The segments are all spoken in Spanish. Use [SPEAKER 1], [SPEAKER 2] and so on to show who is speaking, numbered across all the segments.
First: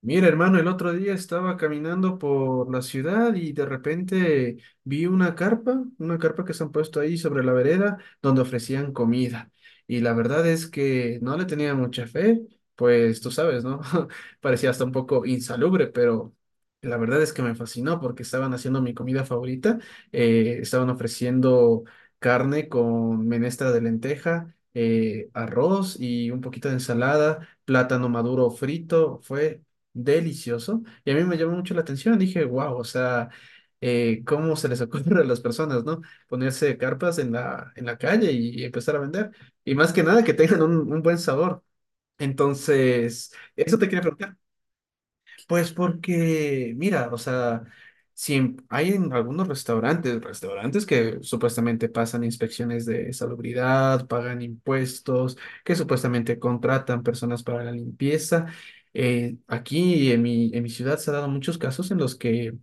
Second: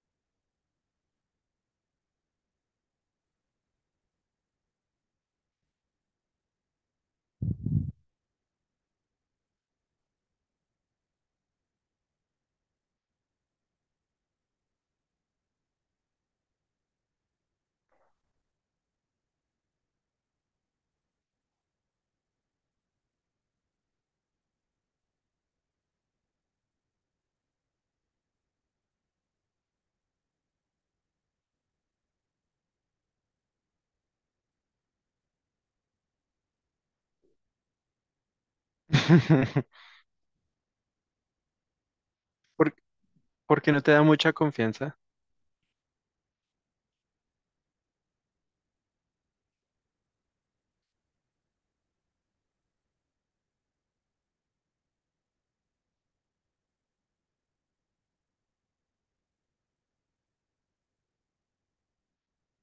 [SPEAKER 1] Mira, hermano, el otro día estaba caminando por la ciudad y de repente vi una carpa que se han puesto ahí sobre la vereda donde ofrecían comida. Y la verdad es que no le tenía mucha fe, pues tú sabes, ¿no? Parecía hasta un poco insalubre, pero la verdad es que me fascinó porque estaban haciendo mi comida favorita. Estaban ofreciendo carne con menestra de lenteja, arroz y un poquito de ensalada plátano maduro frito, fue delicioso y a mí me llamó mucho la atención. Dije, wow, o sea, ¿cómo se les ocurre a las personas?, ¿no? Ponerse carpas en la calle y empezar a vender. Y más que nada, que tengan un buen sabor.
[SPEAKER 2] ¿Por,
[SPEAKER 1] Entonces,
[SPEAKER 2] por qué
[SPEAKER 1] eso
[SPEAKER 2] no
[SPEAKER 1] te
[SPEAKER 2] te
[SPEAKER 1] quería
[SPEAKER 2] da mucha
[SPEAKER 1] preguntar.
[SPEAKER 2] confianza?
[SPEAKER 1] Pues porque, mira, o sea, si en- hay en algunos restaurantes que supuestamente pasan inspecciones de salubridad, pagan impuestos, que supuestamente contratan personas para la limpieza. Aquí en mi ciudad se han dado muchos casos en los que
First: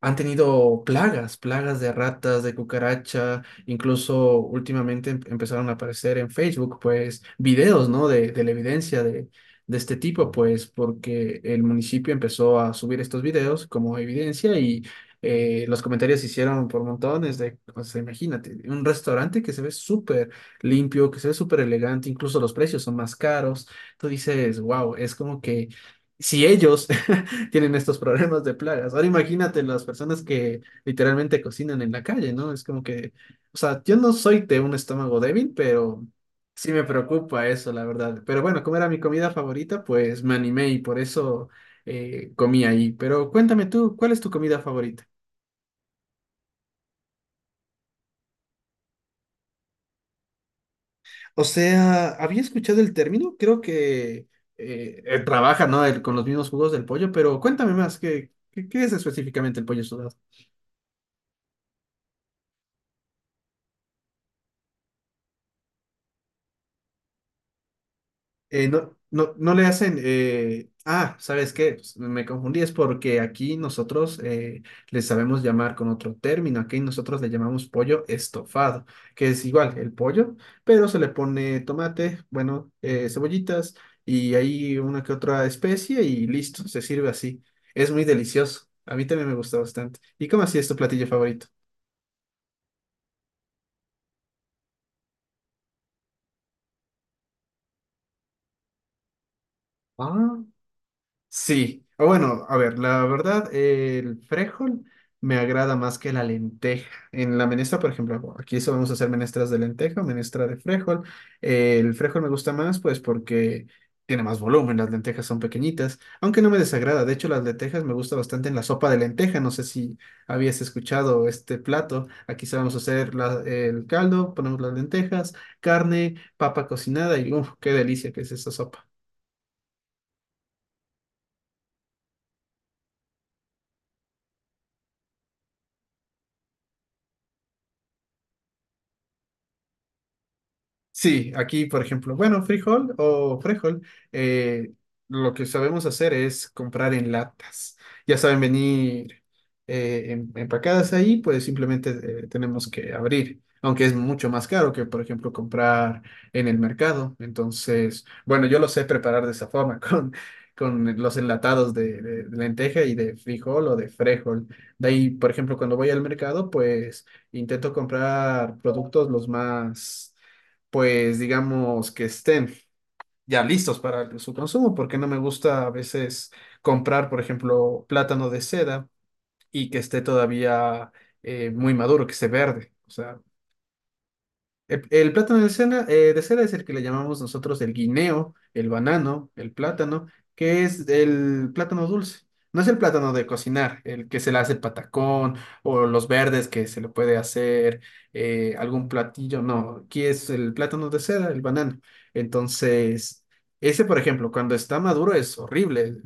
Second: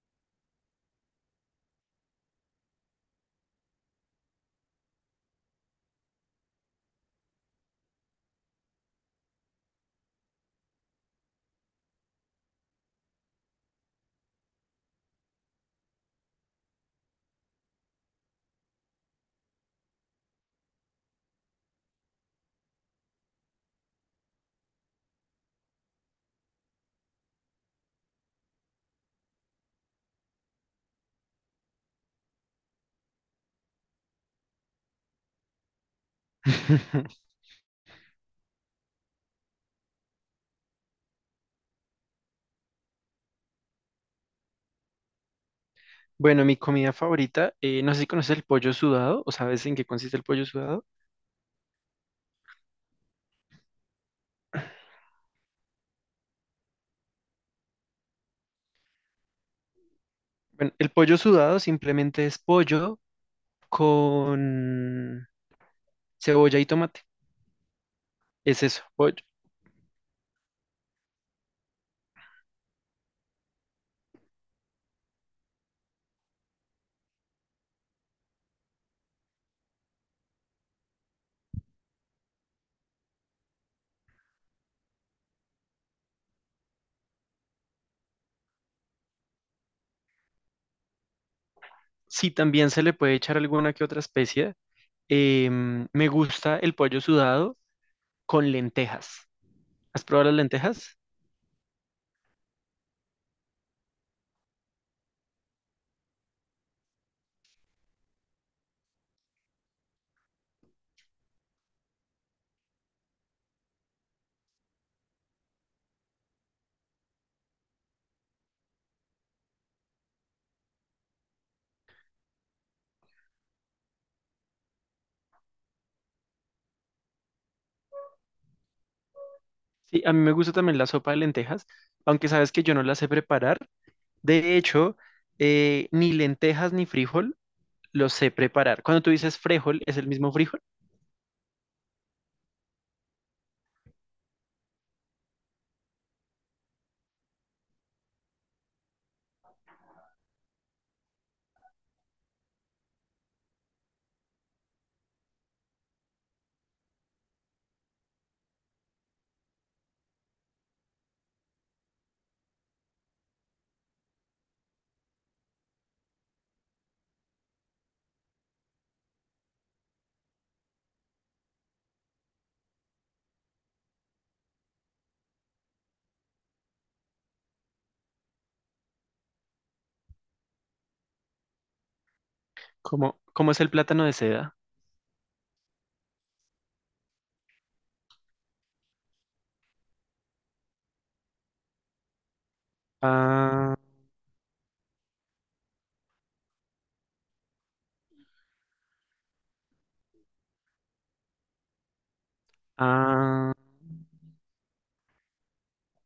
[SPEAKER 1] han tenido plagas de ratas, de cucaracha, incluso últimamente empezaron a aparecer en Facebook, pues, videos, ¿no? De la evidencia de este tipo, pues, porque el municipio empezó a subir estos videos como evidencia y los comentarios se hicieron por montones de, o sea, imagínate, un restaurante que se ve súper limpio, que se ve súper elegante, incluso los precios son más caros. Tú dices, wow, es como que si ellos tienen estos problemas de plagas. Ahora imagínate las personas que literalmente cocinan en la calle, ¿no? Es como que, o sea, yo no soy de un estómago débil, pero sí me preocupa eso, la verdad. Pero bueno, como era mi comida favorita, pues me animé y por eso comí ahí. Pero cuéntame tú, ¿cuál es tu comida favorita?
[SPEAKER 2] Bueno, mi comida favorita, no sé si conoces el pollo sudado o sabes en qué consiste el pollo sudado.
[SPEAKER 1] O sea, había escuchado el término, creo que trabaja, ¿no? Con los mismos jugos del pollo, pero cuéntame más, ¿qué es específicamente el pollo sudado?
[SPEAKER 2] Bueno, el pollo sudado simplemente es pollo con cebolla y tomate. Es eso,
[SPEAKER 1] No,
[SPEAKER 2] pollo.
[SPEAKER 1] no, no le hacen. Ah, ¿sabes qué? Pues, me confundí, es porque aquí nosotros le sabemos llamar con otro término. Aquí nosotros le llamamos pollo estofado, que es igual el pollo, pero se le pone tomate, bueno, cebollitas y ahí una que otra especie y listo, se sirve así. Es muy delicioso. A mí también me gusta bastante. ¿Y cómo así es tu platillo favorito?
[SPEAKER 2] Sí, también se le puede echar alguna que otra especia. Me gusta el pollo sudado con lentejas. ¿Has probado las
[SPEAKER 1] Ah.
[SPEAKER 2] lentejas?
[SPEAKER 1] Sí, o bueno, a ver, la verdad, el frijol me agrada más que la lenteja. En la menestra, por ejemplo, aquí solemos hacer menestras de lenteja, menestra de frijol. El frijol me gusta más, pues, porque tiene más volumen, las lentejas son pequeñitas, aunque no me desagrada. De hecho, las lentejas me gusta bastante en la sopa de lenteja. No sé si habías escuchado este plato. Aquí solemos hacer el caldo, ponemos las lentejas, carne, papa cocinada y, uff, qué delicia que es esa sopa.
[SPEAKER 2] Sí, a mí me gusta también la sopa de lentejas, aunque sabes que yo no la sé preparar. De hecho, ni lentejas ni frijol los sé preparar. Cuando tú dices frijol, ¿es el mismo frijol?
[SPEAKER 1] Sí, aquí, por ejemplo, bueno, frijol o frijol, eh, lo que sabemos hacer es comprar en latas. Ya saben venir empacadas ahí, pues simplemente tenemos que abrir, aunque es mucho más caro que, por ejemplo, comprar en el mercado. Entonces, bueno, yo lo sé preparar de esa forma, con los enlatados de lenteja y de frijol o de frejol. De ahí, por ejemplo, cuando voy al mercado, pues intento comprar productos los más pues digamos que estén ya listos para su consumo, porque no me gusta a veces comprar, por ejemplo, plátano de seda y que esté todavía muy maduro, que esté verde. O sea,
[SPEAKER 2] ¿Cómo es el plátano de seda?
[SPEAKER 1] el plátano de cera es el que le llamamos nosotros el guineo, el banano, el plátano, que es el plátano dulce. No es el plátano de
[SPEAKER 2] Ah,
[SPEAKER 1] cocinar, el que se le hace patacón o los verdes que se le puede hacer algún platillo. No, aquí es el plátano de cera, el banano. Entonces,
[SPEAKER 2] ah.
[SPEAKER 1] ese, por ejemplo, cuando está maduro es horrible,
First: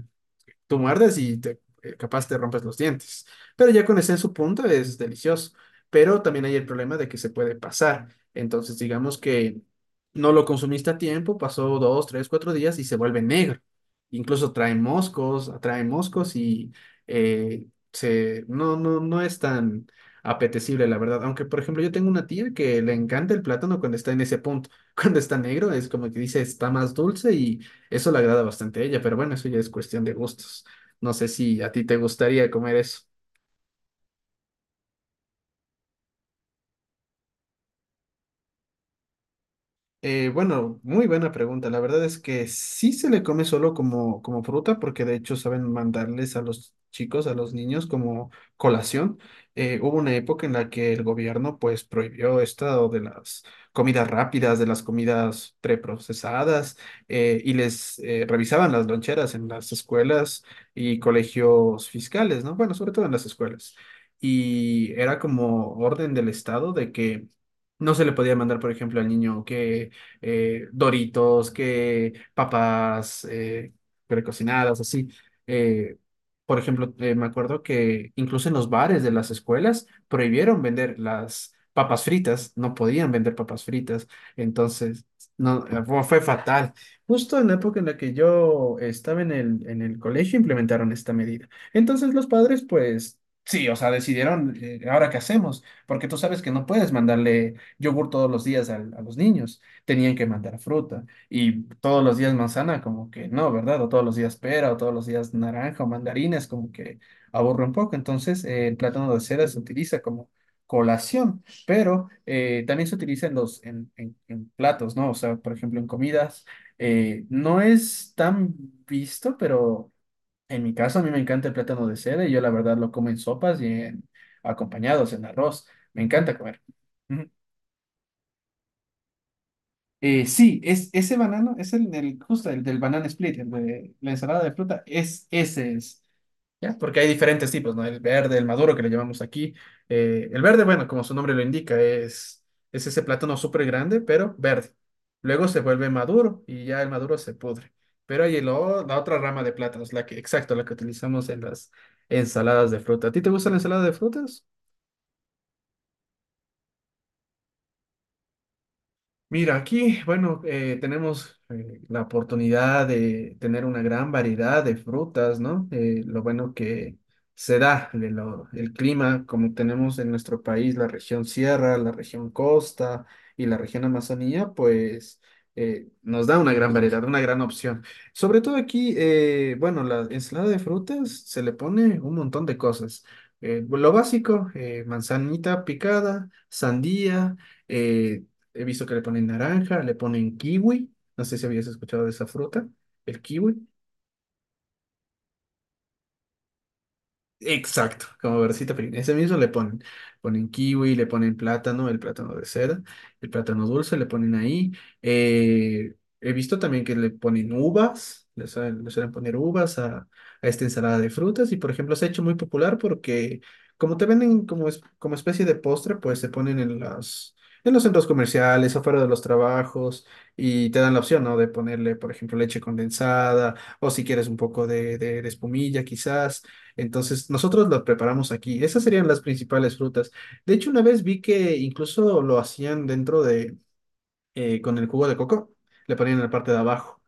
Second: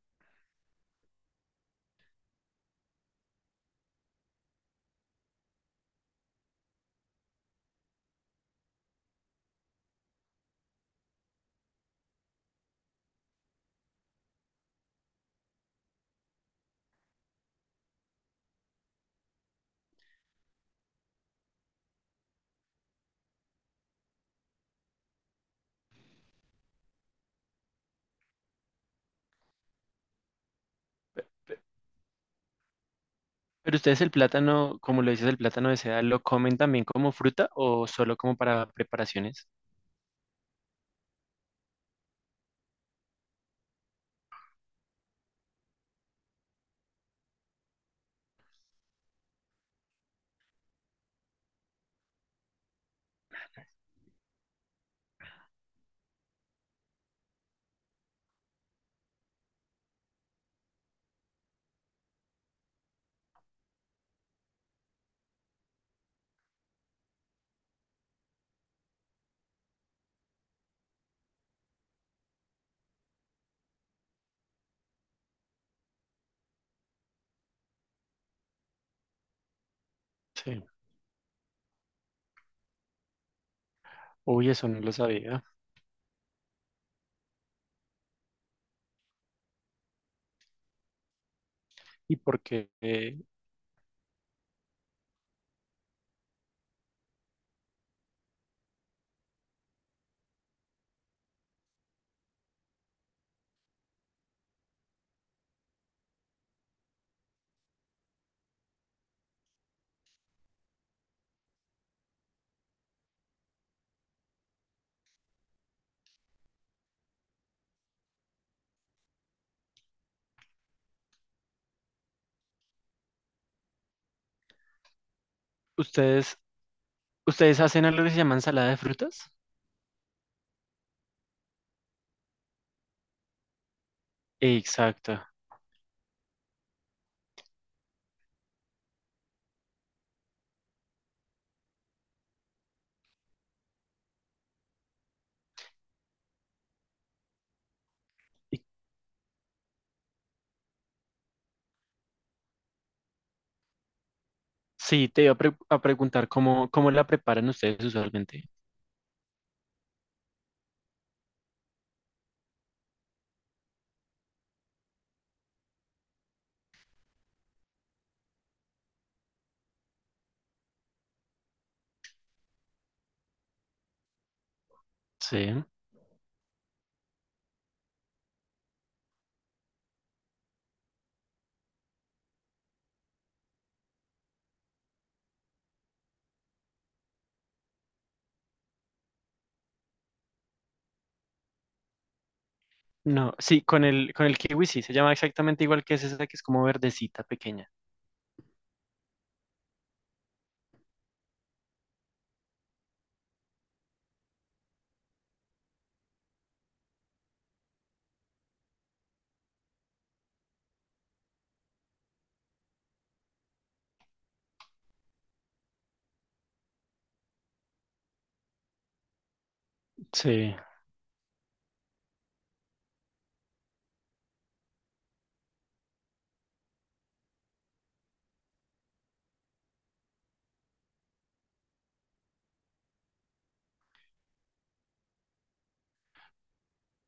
[SPEAKER 1] tú muerdes y capaz te rompes los dientes. Pero ya con ese en su punto es delicioso. Pero también hay el problema de que se puede pasar. Entonces, digamos que no lo consumiste a tiempo, pasó 2, 3, 4 días y se vuelve negro. Incluso trae moscos, atrae moscos y eh, no, no, no es tan apetecible, la verdad. Aunque, por ejemplo, yo tengo una tía que le encanta el plátano cuando está en ese punto. Cuando está negro, es como que dice, está más dulce y eso le agrada bastante a ella, pero bueno, eso ya es cuestión de gustos. No sé si a ti te gustaría comer eso.
[SPEAKER 2] Pero ustedes el plátano, como lo dices, el plátano de seda, ¿lo comen también como fruta o solo como para preparaciones?
[SPEAKER 1] Bueno, muy buena pregunta. La verdad es que sí se le come solo como, fruta, porque de hecho saben mandarles a los chicos, a los niños como colación. Hubo una época en la que el gobierno pues prohibió esto de las comidas rápidas, de las comidas preprocesadas, y les revisaban las loncheras en las escuelas y colegios fiscales, ¿no? Bueno, sobre todo en las escuelas. Y era como orden del Estado de que... No se le podía mandar, por ejemplo, al niño que Doritos, que papas precocinadas, así. Eh, por ejemplo, me acuerdo que incluso en los bares de las escuelas prohibieron
[SPEAKER 2] Sí.
[SPEAKER 1] vender las papas fritas, no podían vender papas fritas,
[SPEAKER 2] Uy, eso no lo
[SPEAKER 1] entonces
[SPEAKER 2] sabía.
[SPEAKER 1] no, fue fatal. Justo en la época en la que yo estaba en el colegio implementaron esta medida. Entonces
[SPEAKER 2] ¿Y
[SPEAKER 1] los
[SPEAKER 2] por
[SPEAKER 1] padres,
[SPEAKER 2] qué
[SPEAKER 1] pues... Sí, o sea, decidieron, ¿ahora qué hacemos? Porque tú sabes que no puedes mandarle yogur todos los días a los niños tenían que mandar fruta. Y todos los días manzana, como que no, ¿verdad? O todos los días pera, o todos los días naranja o mandarines como que aburre un poco. Entonces, el plátano de cera se utiliza como colación, pero también se utiliza en platos, ¿no? O sea, por ejemplo, en comidas. No es tan visto, pero en mi caso a mí me encanta el plátano de cera y yo la verdad lo como en sopas y en acompañados, en arroz. Me
[SPEAKER 2] ustedes,
[SPEAKER 1] encanta comer.
[SPEAKER 2] ustedes hacen algo que se llama ensalada de frutas?
[SPEAKER 1] Sí, es ese banano, es el del, justo el del banana split, el de la ensalada de fruta,
[SPEAKER 2] Exacto.
[SPEAKER 1] es ese es. ¿Ya? Porque hay diferentes tipos, ¿no? El verde, el maduro que le llamamos aquí. El verde, bueno, como su nombre lo indica, es ese plátano súper grande, pero verde. Luego se vuelve maduro y ya el maduro se pudre. Pero hay el
[SPEAKER 2] Y-
[SPEAKER 1] la otra rama de plátanos, la que, exacto, la que utilizamos en las ensaladas de fruta. ¿A ti te gusta la ensalada de frutas?
[SPEAKER 2] Sí, te iba a, preguntar cómo la preparan ustedes usualmente.
[SPEAKER 1] Mira, aquí, bueno, tenemos la oportunidad de tener una gran variedad de frutas, ¿no? Lo bueno que se da de el clima, como tenemos en nuestro país la región sierra, la región costa y la región Amazonía, pues
[SPEAKER 2] Sí.
[SPEAKER 1] nos da una gran variedad, una gran opción. Sobre todo aquí, bueno, la ensalada de frutas se le pone un montón de cosas. Lo básico, manzanita picada, sandía. eh, He visto que le ponen naranja, le ponen kiwi. No sé si habías escuchado de esa fruta, el
[SPEAKER 2] No, sí,
[SPEAKER 1] kiwi.
[SPEAKER 2] con el kiwi sí, se llama exactamente igual que es esa que es como verdecita pequeña.
[SPEAKER 1] Exacto, como versita pequeña. Ese mismo le ponen kiwi, le ponen plátano, el plátano de seda, el plátano dulce, le ponen ahí. Eh, He visto también que le ponen uvas, le suelen poner uvas a esta ensalada de frutas y por ejemplo se ha hecho muy popular porque como te venden como, como especie de postre, pues se ponen en los centros comerciales, afuera de los trabajos
[SPEAKER 2] Sí.
[SPEAKER 1] y te dan la opción, ¿no? De ponerle, por ejemplo, leche condensada o si quieres un poco de espumilla quizás. Entonces, nosotros los preparamos aquí. Esas serían las principales frutas. De hecho, una vez vi que incluso lo hacían dentro de, con el jugo de coco, le ponían en la parte de abajo.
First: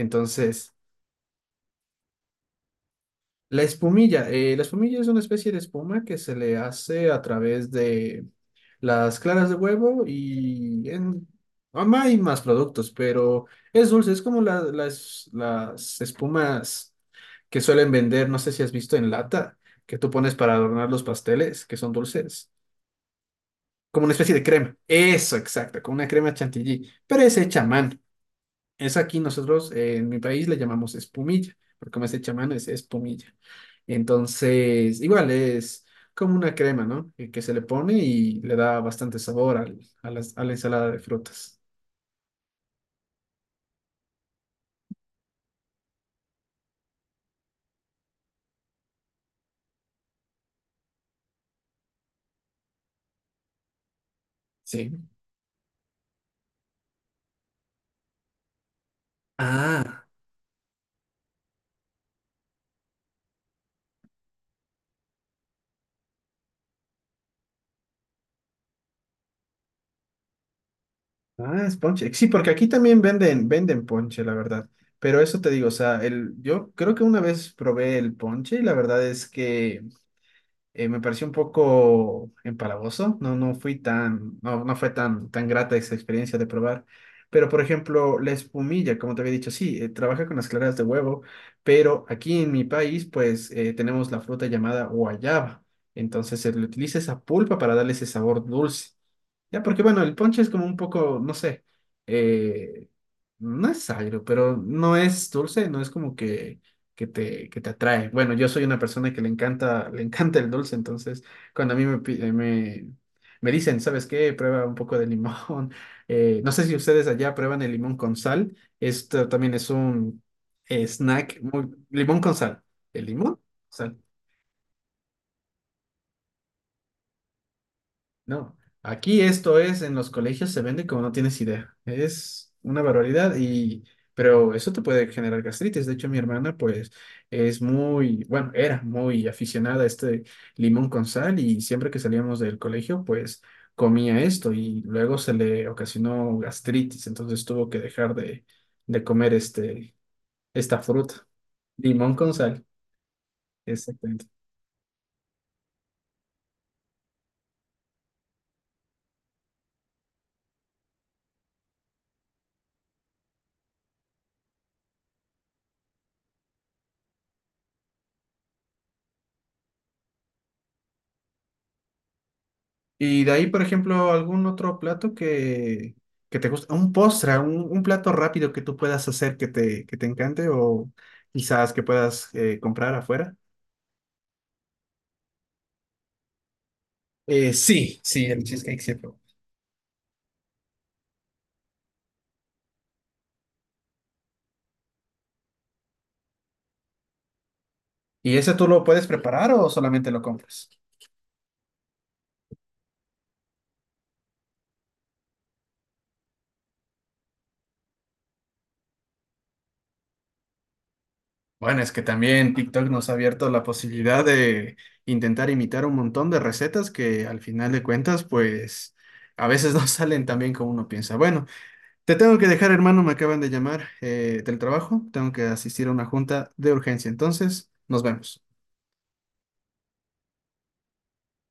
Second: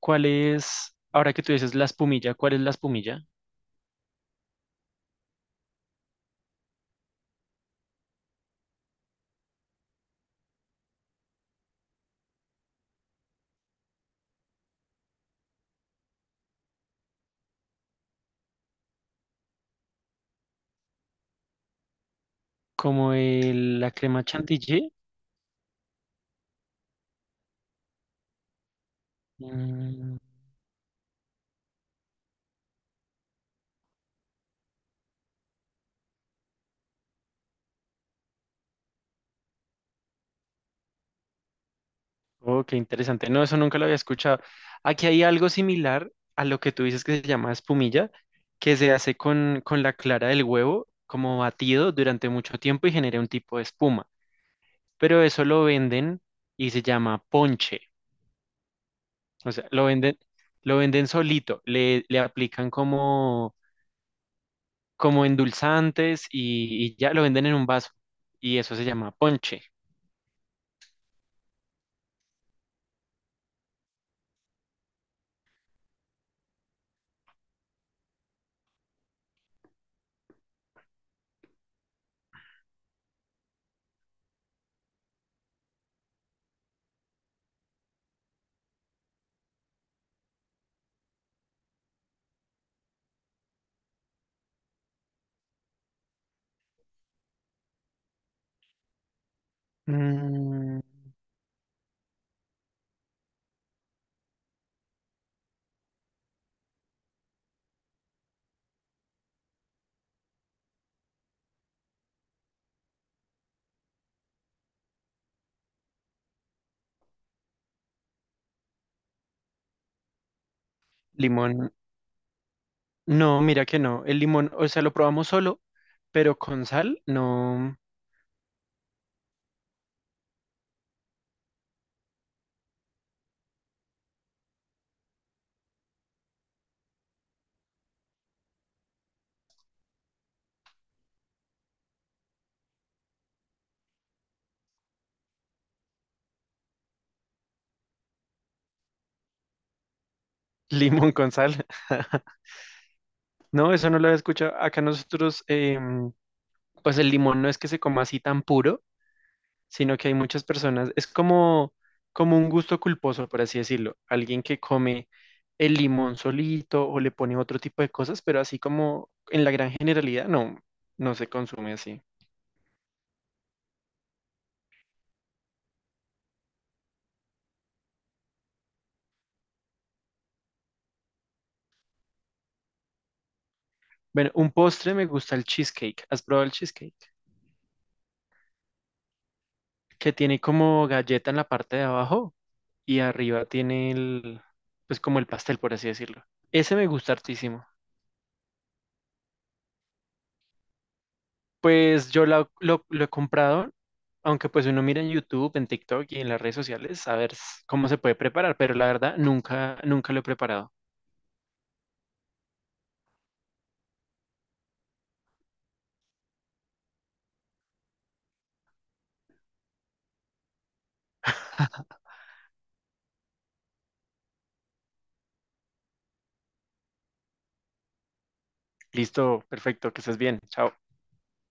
[SPEAKER 2] ¿Cuál es, ahora que tú dices la espumilla, cuál es la espumilla?
[SPEAKER 1] la espumilla es una especie de espuma que se le hace a través de las claras de huevo y en... Hay más productos, pero es dulce, es como las espumas que suelen vender, no sé si has visto en lata, que tú pones para adornar los pasteles, que son dulces,
[SPEAKER 2] ¿Como la
[SPEAKER 1] como una
[SPEAKER 2] crema
[SPEAKER 1] especie de crema.
[SPEAKER 2] chantilly?
[SPEAKER 1] Eso, exacto, como una crema chantilly, pero es hecha a mano. Es aquí nosotros, en
[SPEAKER 2] Mm,
[SPEAKER 1] mi país, le llamamos espumilla, porque como es hecha a mano, es espumilla. Entonces, igual es como una crema, ¿no? Que se le pone y le da bastante sabor a la ensalada de frutas.
[SPEAKER 2] oh, qué interesante. No, eso nunca lo había escuchado. Aquí hay algo similar a lo que tú dices que se llama espumilla, que se hace con la clara del huevo, como batido durante mucho tiempo y genera un tipo de espuma.
[SPEAKER 1] Sí.
[SPEAKER 2] Pero eso lo venden y se llama ponche. O sea,
[SPEAKER 1] Ah,
[SPEAKER 2] lo venden solito, le aplican como, como endulzantes y ya lo venden en un vaso. Y eso se llama ponche.
[SPEAKER 1] ah, es ponche. Sí, porque aquí también venden ponche, la verdad. Pero eso te digo, o sea, yo creo que una vez probé el ponche y la verdad es que me pareció un poco empalagoso, no fue tan grata esa experiencia de probar. Pero, por ejemplo, la espumilla, como te había dicho, sí, trabaja con las claras de huevo, pero aquí en mi país, pues, tenemos la fruta llamada guayaba. Entonces, se le utiliza esa pulpa para darle ese sabor dulce. Ya, porque bueno, el ponche es como un
[SPEAKER 2] Mm,
[SPEAKER 1] poco, no sé, eh, no es agrio, pero no es dulce, no es como que te atrae. Bueno, yo soy una persona que le encanta, le encanta el dulce, entonces cuando a mí me dicen, ¿sabes qué? Prueba un poco de limón. No sé si ustedes allá prueban el limón con sal. Esto también es un snack muy...
[SPEAKER 2] limón,
[SPEAKER 1] Limón con sal. El limón,
[SPEAKER 2] no, mira que
[SPEAKER 1] sal.
[SPEAKER 2] no. El limón, o sea, lo probamos solo, pero con sal, no.
[SPEAKER 1] No, aquí esto es, en los colegios se vende como no tienes idea. Es una barbaridad pero eso te puede generar gastritis. De hecho, mi hermana, pues, bueno, era muy aficionada a este limón con sal y siempre que salíamos del colegio, pues, comía esto y luego se le ocasionó gastritis. Entonces tuvo que dejar de comer este, esta
[SPEAKER 2] Limón
[SPEAKER 1] fruta,
[SPEAKER 2] con sal.
[SPEAKER 1] limón con sal.
[SPEAKER 2] No, eso no lo había
[SPEAKER 1] Exactamente.
[SPEAKER 2] escuchado. Acá nosotros, em, pues el limón no es que se coma así tan puro, sino que hay muchas personas, es como, como un gusto culposo, por así decirlo, alguien que come el limón solito o le pone otro tipo de cosas, pero así como en la gran generalidad no, no se consume así.
[SPEAKER 1] Y de ahí, por ejemplo, algún otro plato que te guste, un postre, un plato rápido que tú puedas hacer que te encante o quizás que puedas comprar afuera.
[SPEAKER 2] Bueno, un postre, me gusta el cheesecake. ¿Has probado el cheesecake?
[SPEAKER 1] Sí, sí, el cheesecake siempre.
[SPEAKER 2] Que tiene como galleta en la parte de abajo y arriba tiene el, pues como el pastel, por así decirlo. Ese me gusta hartísimo.
[SPEAKER 1] ¿Y ese tú lo puedes preparar o solamente lo compras?
[SPEAKER 2] Pues yo lo he comprado, aunque pues uno mira en YouTube, en TikTok y en las redes sociales a ver cómo se puede preparar, pero la verdad nunca, nunca lo he preparado.
[SPEAKER 1] Bueno, es que también TikTok nos ha abierto la posibilidad de intentar imitar un montón de recetas que al final de cuentas, pues a veces no salen tan bien como uno piensa. Bueno, te tengo que dejar, hermano, me acaban de llamar del trabajo, tengo que asistir a una junta de urgencia, entonces nos vemos.
[SPEAKER 2] Listo, perfecto, que estés bien, chao.